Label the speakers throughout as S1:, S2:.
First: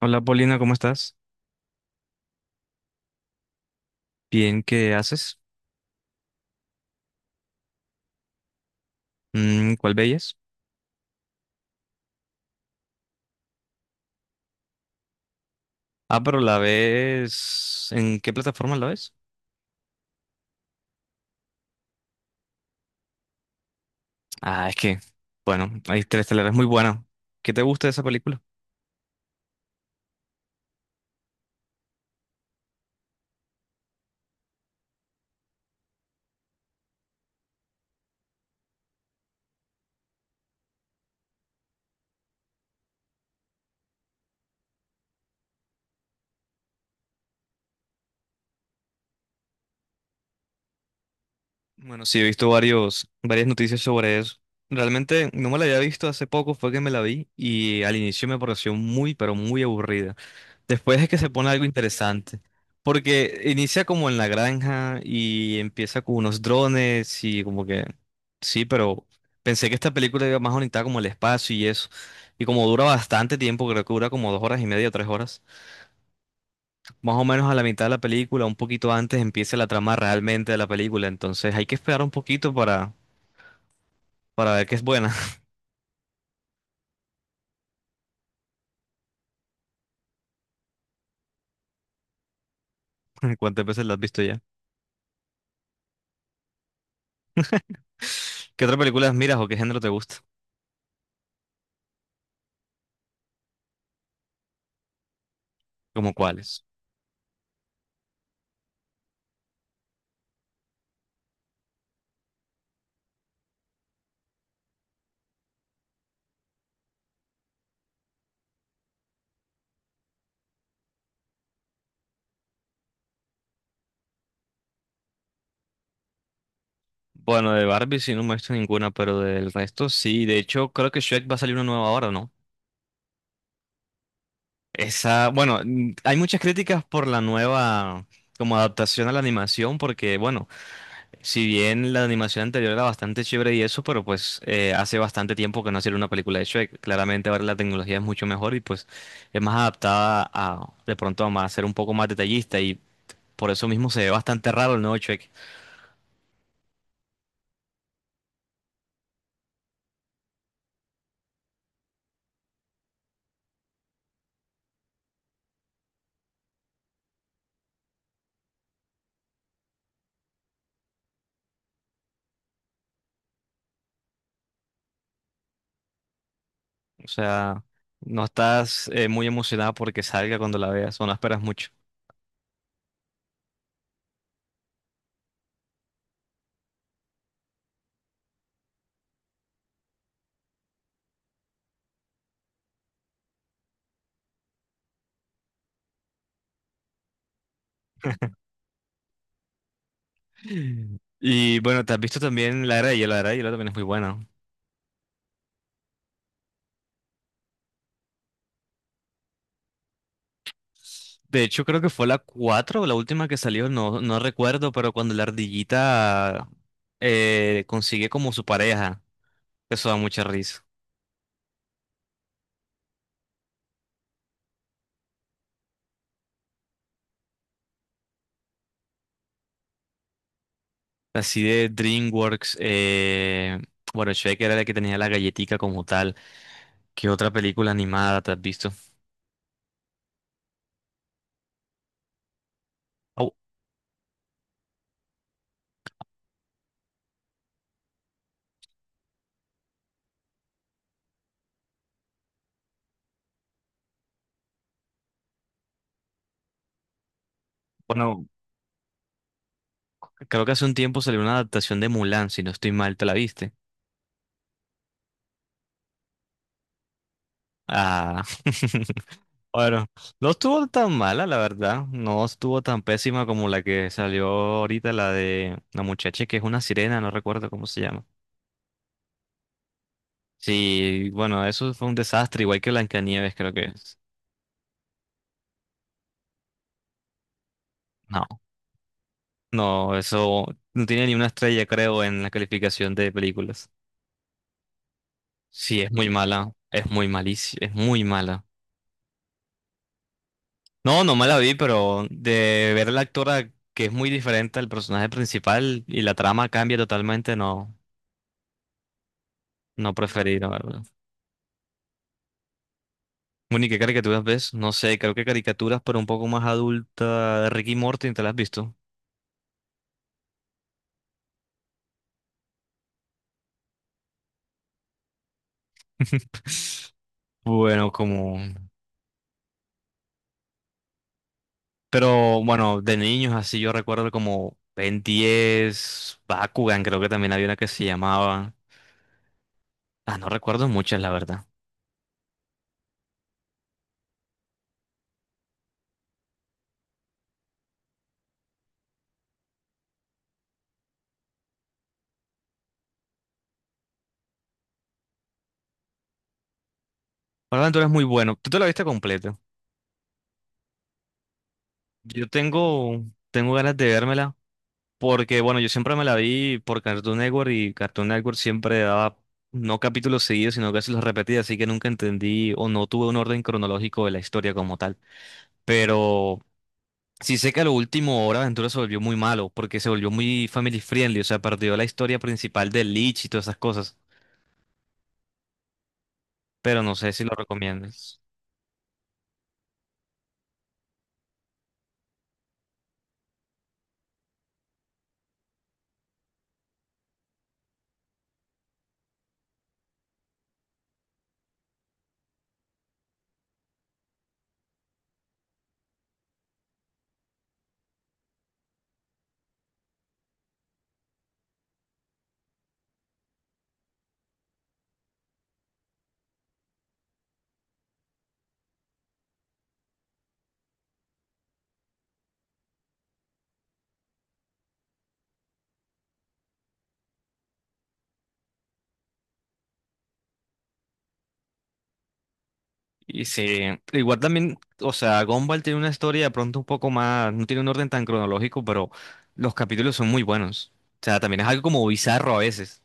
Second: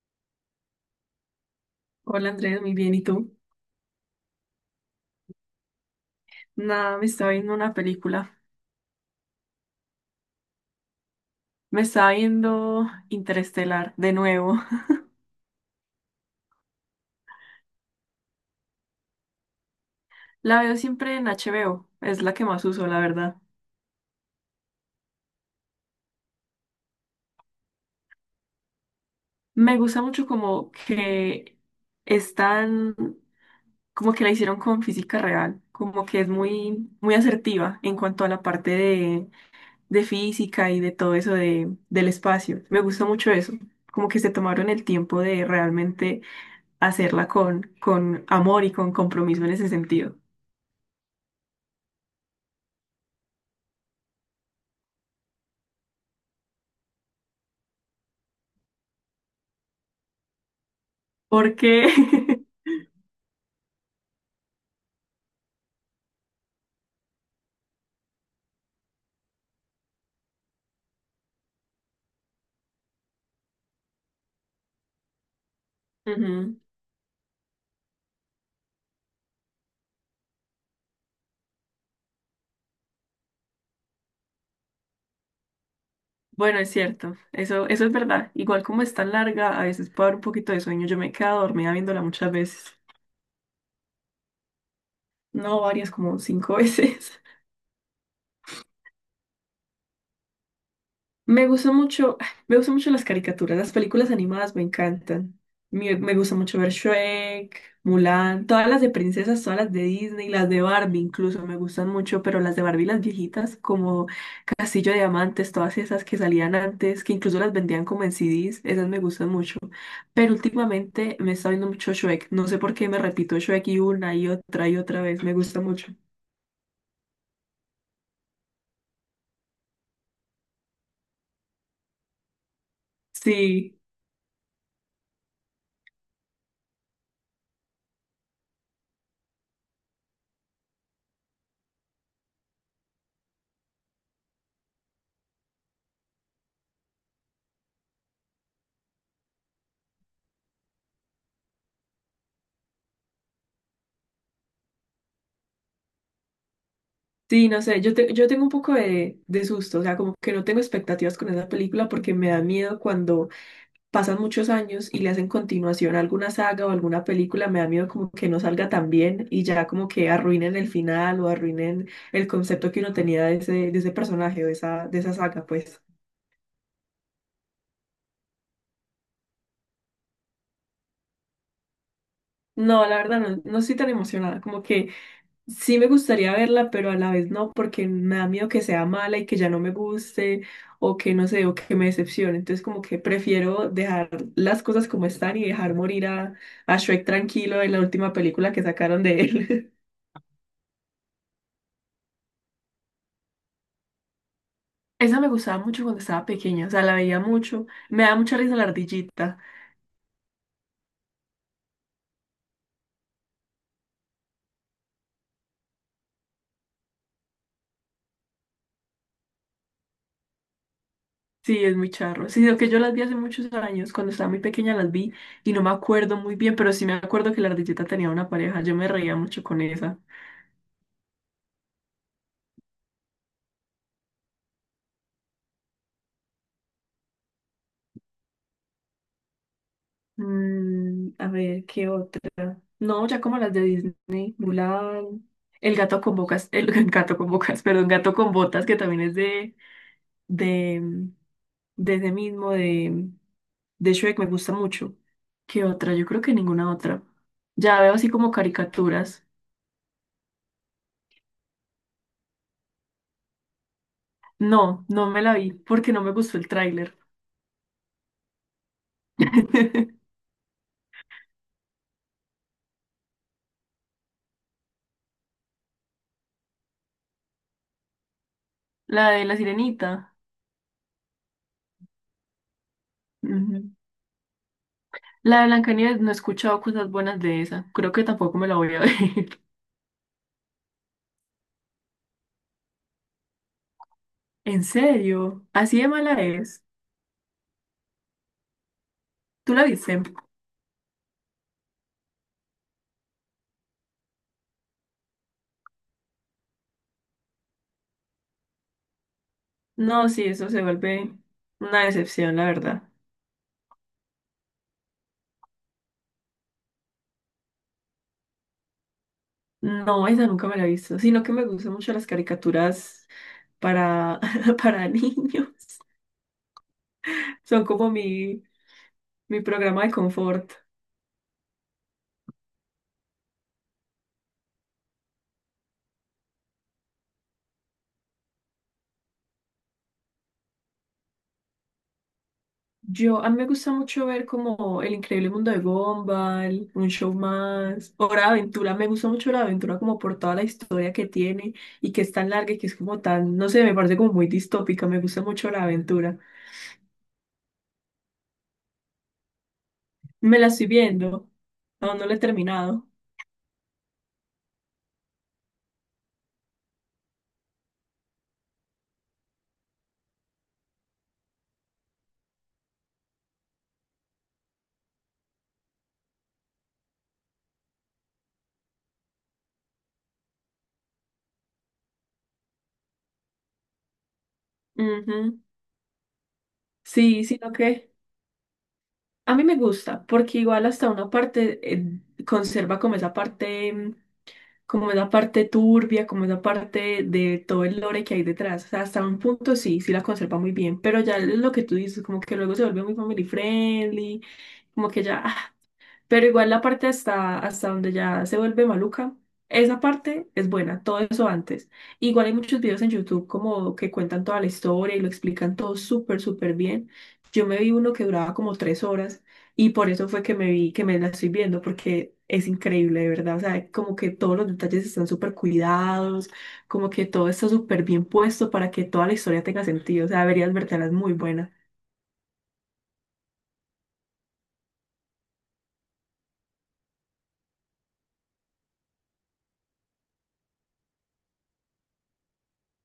S1: Hola Paulina, ¿cómo estás?
S2: Hola Andrés, muy bien. ¿Y tú?
S1: Bien, ¿qué haces?
S2: Nada, me estaba viendo una película.
S1: ¿Cuál veías?
S2: Me estaba viendo Interestelar de nuevo.
S1: Pero la ves... ¿En qué plataforma la ves?
S2: La veo siempre en HBO. Es la que más uso, la verdad.
S1: Ah, es que, bueno, hay tres es muy buena. ¿Qué te gusta de esa película?
S2: Me gusta mucho como que están, como que la hicieron con física real. Como que es muy, muy asertiva en cuanto a la parte de física y de todo eso de, del espacio. Me gusta mucho eso. Como que se tomaron el tiempo de realmente hacerla con amor y con compromiso en ese sentido.
S1: Bueno, sí, he visto varias noticias sobre eso. Realmente no me la había visto hace poco, fue que me la vi y al inicio me pareció muy, pero muy aburrida. Después es que se pone algo
S2: Porque,
S1: interesante, porque inicia como en la granja y empieza con unos drones y como que, sí, pero pensé que esta película iba más bonita como el espacio y eso. Y como dura bastante tiempo, creo que dura como dos horas y media o tres horas,
S2: ujú.
S1: más o menos a la mitad de la película, un poquito antes empieza la trama realmente de la película, entonces hay que esperar un poquito para ver qué es buena.
S2: Bueno, es cierto, eso es verdad. Igual como es tan larga, a veces puede haber un poquito de sueño. Yo me he quedado dormida viéndola muchas veces.
S1: ¿Cuántas veces la has visto ya?
S2: No, varias, como cinco veces.
S1: ¿Qué otras películas miras o qué género te gusta?
S2: Me gusta mucho, me gustan mucho las caricaturas, las películas animadas me encantan. Me,
S1: ¿Como
S2: me gusta mucho
S1: cuáles?
S2: ver Shrek, Mulan, todas las de princesas, todas las de Disney, las de Barbie incluso me gustan mucho, pero las de Barbie, las viejitas, como Castillo de Diamantes, todas esas que salían antes, que incluso las vendían como en CDs, esas me gustan mucho. Pero últimamente me está viendo mucho Shrek, no sé por qué me repito Shrek y una y otra vez, me gusta mucho.
S1: Bueno, de Barbie sí no me he visto ninguna, pero del resto sí. De hecho, creo que Shrek va a salir una nueva ahora, ¿no?
S2: Sí,
S1: Hay muchas críticas por la nueva como adaptación a la animación, porque bueno, si bien la animación anterior era bastante chévere y eso, pero pues hace bastante tiempo que no hacía una película de Shrek. Claramente ahora la tecnología es mucho mejor y pues es más adaptada a de pronto a más, ser un poco más detallista y por eso mismo se ve bastante raro el nuevo Shrek.
S2: sí, no sé, yo, yo tengo un poco de susto, o sea, como que no tengo expectativas con esa película porque me da miedo cuando pasan muchos años y le hacen continuación a alguna saga o alguna película, me da miedo como que no salga tan bien y ya como que arruinen el final o arruinen el concepto que uno tenía de ese personaje o de esa saga, pues.
S1: O sea, no estás muy emocionada porque salga cuando la veas, o no esperas mucho.
S2: No, la verdad no, no estoy tan emocionada, como que sí me gustaría verla, pero a la vez no, porque me da miedo que sea mala y que ya no me guste o que no sé, o que me decepcione. Entonces como que prefiero dejar las cosas como están y dejar morir a Shrek tranquilo en la última película que sacaron de él.
S1: Y bueno, te has visto también La Era de Hielo, La Era de Hielo también es muy buena.
S2: Esa me gustaba mucho cuando estaba pequeña, o sea, la veía mucho. Me da mucha risa la ardillita.
S1: De hecho, creo que fue la 4 la última que salió, no, no recuerdo, pero cuando la ardillita consigue como su pareja, eso da mucha risa.
S2: Sí, es muy charro. Sí, lo que yo las vi hace muchos años, cuando estaba muy pequeña las vi y no me acuerdo muy bien, pero sí me acuerdo que la ardillita tenía una pareja. Yo me reía mucho con esa.
S1: Así de DreamWorks, bueno, Shrek era la que tenía la galletica como tal. ¿Qué otra película animada te has visto?
S2: Mm, a ver, ¿qué otra? No, ya
S1: Au,
S2: como las de Disney, Mulan, el Gato con Bocas, el, el Gato con Bocas, perdón, Gato con Botas, que también es de, desde mismo, de Shrek, me gusta mucho. ¿Qué otra? Yo creo que ninguna otra. Ya veo así
S1: bueno,
S2: como caricaturas.
S1: creo que hace un tiempo salió una adaptación de Mulan, si no estoy mal, ¿te la viste?
S2: No, no me la vi porque no me gustó el tráiler.
S1: Ah. Bueno, no estuvo tan mala, la verdad. No estuvo tan pésima como la que salió ahorita, la de la muchacha que es una sirena, no recuerdo cómo se llama.
S2: La de La Sirenita.
S1: Sí, bueno, eso fue un desastre, igual que Blancanieves, creo que
S2: Ujú.
S1: es.
S2: La de Blancanieves, no he escuchado cosas buenas de esa. Creo que
S1: No,
S2: tampoco me la voy a ver.
S1: no, eso no tiene ni una estrella, creo, en la calificación de películas.
S2: ¿En serio?
S1: Sí,
S2: ¿Así de
S1: es muy
S2: mala
S1: mala,
S2: es?
S1: es muy malísima, es muy mala.
S2: ¿Tú la viste?
S1: No, no me la vi, pero de ver a la actora que es muy diferente al personaje principal y la trama cambia totalmente, no, no
S2: No, sí,
S1: preferí, la
S2: eso se
S1: verdad.
S2: vuelve una decepción, la verdad.
S1: Bueno, ¿y qué caricaturas ves? No sé, creo que caricaturas, pero un poco más adulta. Ricky y Morty, ¿te las has visto?
S2: No, esa nunca me la he visto, sino que me gustan mucho las caricaturas para, para niños. Son como
S1: Bueno, como...
S2: mi programa de confort.
S1: Pero bueno, de niños así yo recuerdo como Ben 10, Bakugan, creo que también había una que se llamaba... Ah, no recuerdo muchas, la verdad.
S2: Yo, a mí me gusta mucho ver como El Increíble Mundo de Gumball, Un Show Más, o Hora de Aventura. Me gusta mucho la aventura como por toda la historia que tiene y que es tan larga y que es como tan, no sé, me parece como muy distópica. Me gusta mucho la aventura.
S1: Ahora tú eres muy bueno. ¿Tú te la viste completa?
S2: Me la estoy viendo, aún no la he
S1: Yo
S2: terminado.
S1: tengo, tengo ganas de vérmela, porque bueno, yo siempre me la vi por Cartoon Network y Cartoon Network siempre daba no capítulos seguidos, sino que se los repetía, así que nunca entendí o no tuve un orden cronológico de la historia como tal. Pero sí sé que a lo último Hora de Aventura se volvió muy malo, porque se volvió muy family friendly, o sea, perdió la historia principal de Lich y todas esas cosas,
S2: Ujú.
S1: pero no sé si
S2: Sí,
S1: lo
S2: sino que
S1: recomiendas.
S2: a mí me gusta, porque igual hasta una parte conserva como esa parte, como esa parte turbia, como esa parte de todo el lore que hay detrás. O sea, hasta un punto sí, sí la conserva muy bien, pero ya lo que tú dices, como que luego se vuelve muy family friendly, como que ya, pero igual la parte hasta, hasta donde ya se vuelve maluca, esa parte es buena, todo eso antes. Igual hay muchos videos en YouTube como que cuentan toda la historia y lo explican todo súper, súper bien. Yo me vi uno que duraba como tres horas y por eso fue que me vi, que me la estoy viendo, porque es increíble, de verdad. O sea, como que todos los detalles están súper cuidados, como que todo está súper bien puesto para que toda la historia tenga sentido. O sea, deberías vertelas muy buena.
S1: Y sí, igual también, o sea, Gumball tiene una historia de pronto un poco más, no tiene un orden tan cronológico, pero los capítulos son muy buenos. O sea, también es algo como bizarro a veces.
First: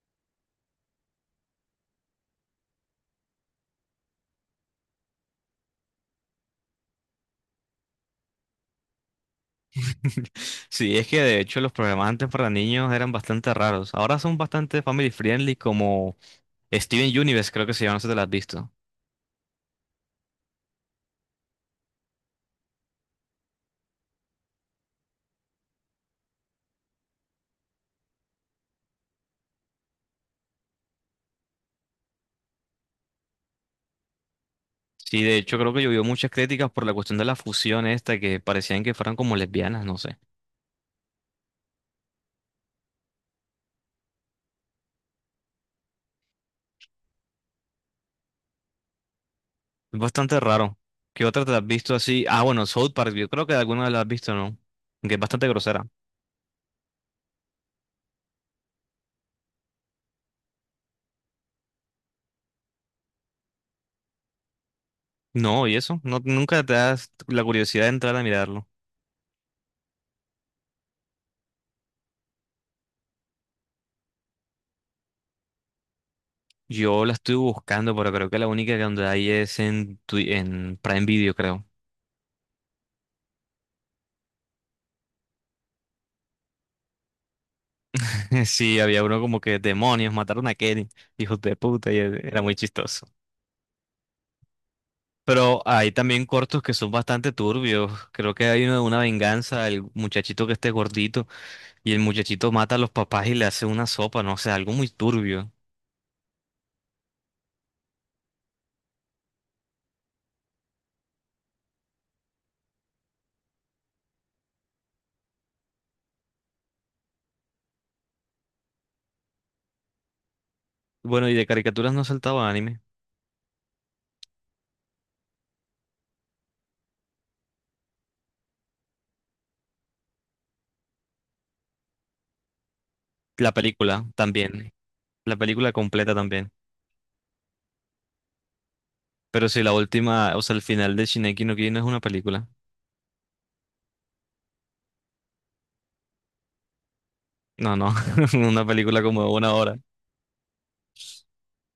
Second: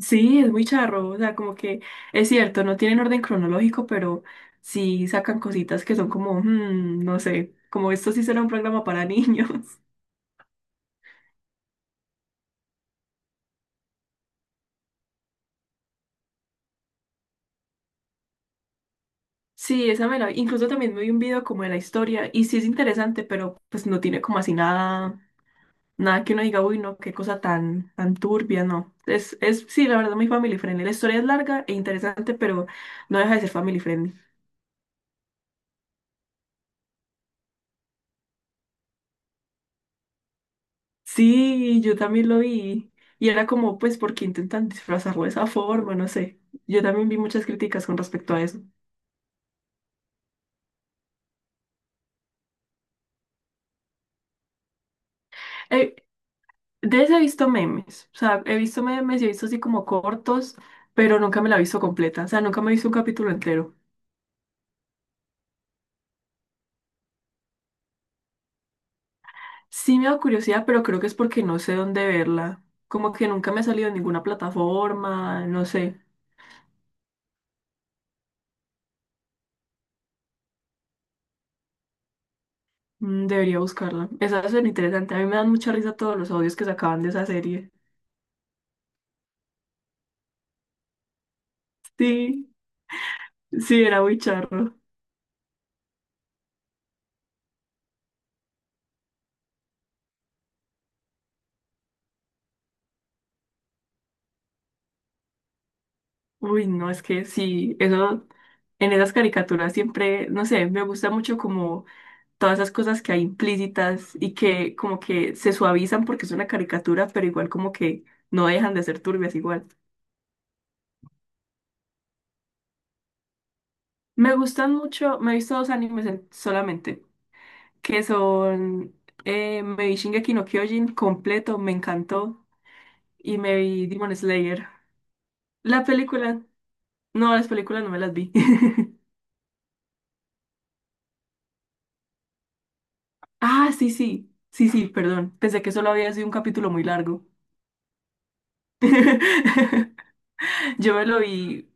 S2: Sí, es muy charro, o sea, como que es cierto, no tienen orden cronológico, pero sí sacan cositas que son como, mm, no sé, como esto sí será un programa para niños.
S1: Sí, es que de hecho los programas antes para niños eran bastante raros. Ahora son bastante family friendly, como Steven Universe, creo que se llama, no sé si te lo has visto.
S2: Sí, esa me la vi. Incluso también me vi un video como de la historia y sí es interesante, pero pues no tiene como así nada, nada que uno diga, uy, no, qué cosa tan, tan turbia, no. Sí, la verdad, muy family friendly. La historia es larga e interesante, pero no deja de ser family friendly.
S1: Sí, de hecho creo que llovió muchas críticas por la cuestión de la fusión esta, que parecían que fueran como lesbianas, no sé.
S2: Sí, yo también lo vi. Y era como, pues, ¿por qué intentan disfrazarlo de esa forma? No sé. Yo también vi muchas críticas con respecto a eso.
S1: Es bastante raro. ¿Qué otra te has visto así? Ah, bueno, South Park, yo creo que alguna la has visto, ¿no? Que es bastante grosera.
S2: Eh, de ese he visto memes. O sea, he visto memes y he visto así como cortos, pero nunca me la he visto completa. O sea, nunca me he visto un capítulo entero.
S1: No, ¿y eso? No, nunca te das la curiosidad de entrar a mirarlo.
S2: Sí me da curiosidad, pero creo que es porque no sé dónde verla. Como que nunca me ha salido en ninguna plataforma, no sé.
S1: Yo la estoy buscando, pero creo que la única que donde hay es en, en Prime Video, creo.
S2: Mm, debería buscarla. Esa suena interesante. A mí me dan mucha risa todos los audios que sacaban de esa serie.
S1: Sí, había uno como que demonios, mataron a Kenny, hijos de puta, y era muy
S2: Sí,
S1: chistoso.
S2: sí, era muy charro.
S1: Pero hay también cortos que son bastante turbios. Creo que hay uno de una venganza, el muchachito que esté gordito y el muchachito mata a los papás y le hace una sopa, no sé, algo muy turbio.
S2: Uy, no, es que sí, eso en esas caricaturas siempre, no sé, me gusta mucho como todas esas cosas que hay implícitas y que como que se suavizan porque es una caricatura, pero igual como que no dejan de ser turbias igual.
S1: Bueno, y de caricaturas no saltaba anime.
S2: Me gustan mucho, me he visto dos animes solamente, que son me vi Shingeki no Kyojin completo, me encantó, y
S1: La
S2: me vi
S1: película
S2: Demon Slayer.
S1: también, la película
S2: La
S1: completa
S2: película,
S1: también.
S2: no, las películas no me las vi.
S1: Pero si la última, o sea, el final de Shingeki no Kyojin no es una película.
S2: Ah, sí, sí, sí, sí, perdón. Pensé que solo había sido un capítulo muy largo.
S1: No, no, una película como de una hora.
S2: Yo me lo vi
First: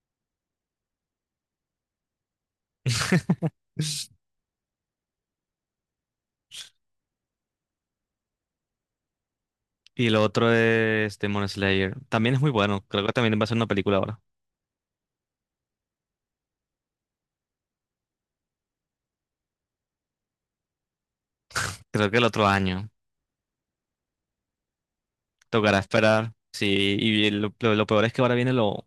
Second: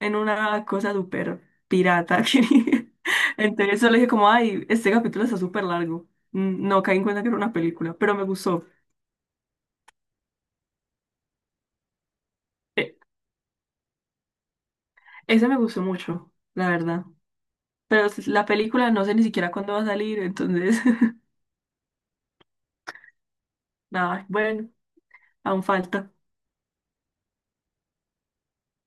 S2: en una cosa súper pirata. que- Entonces solo dije como, ay, este capítulo está súper largo. Mm, no caí en cuenta que era una película, pero me gustó.
S1: Y lo otro es Demon Slayer. También es muy bueno.
S2: Eh,
S1: Creo que también va a ser una película ahora.
S2: Ese me gustó mucho, la verdad. Pero la película no sé ni siquiera cuándo va a salir, entonces,
S1: Creo que el otro año.
S2: nada, bueno, aún
S1: Tocará
S2: falta.
S1: esperar, sí, y lo peor es que ahora viene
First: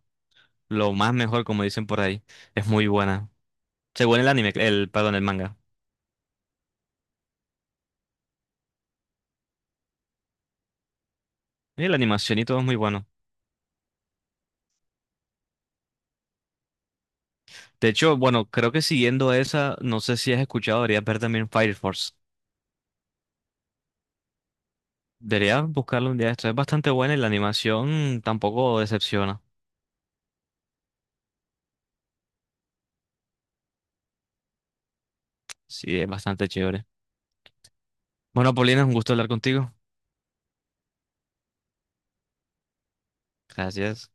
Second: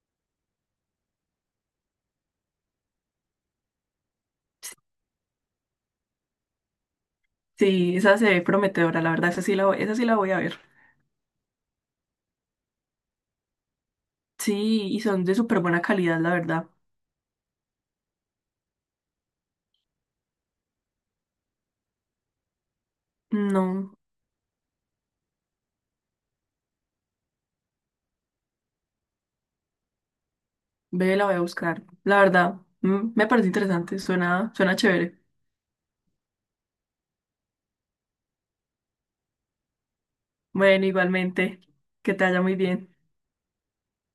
S1: lo más mejor, como dicen por ahí. Es muy buena. Según el anime, el, perdón, el manga.
S2: Sí, esa se ve prometedora, la verdad, esa sí la voy, esa sí la voy a ver.
S1: Y la animación y todo es muy bueno.
S2: Sí, y son de súper buena calidad, la verdad.
S1: De hecho, bueno, creo que siguiendo esa, no sé si has escuchado, deberías ver también Fire Force.
S2: No,
S1: Deberías buscarlo un día. Esto es bastante buena y la animación tampoco decepciona.
S2: ve, la voy a buscar. La verdad, mm, me parece interesante, suena, suena chévere.
S1: Sí, es bastante chévere. Bueno, Paulina, un gusto hablar contigo.
S2: Bueno, igualmente, que te vaya muy bien.
S1: Gracias.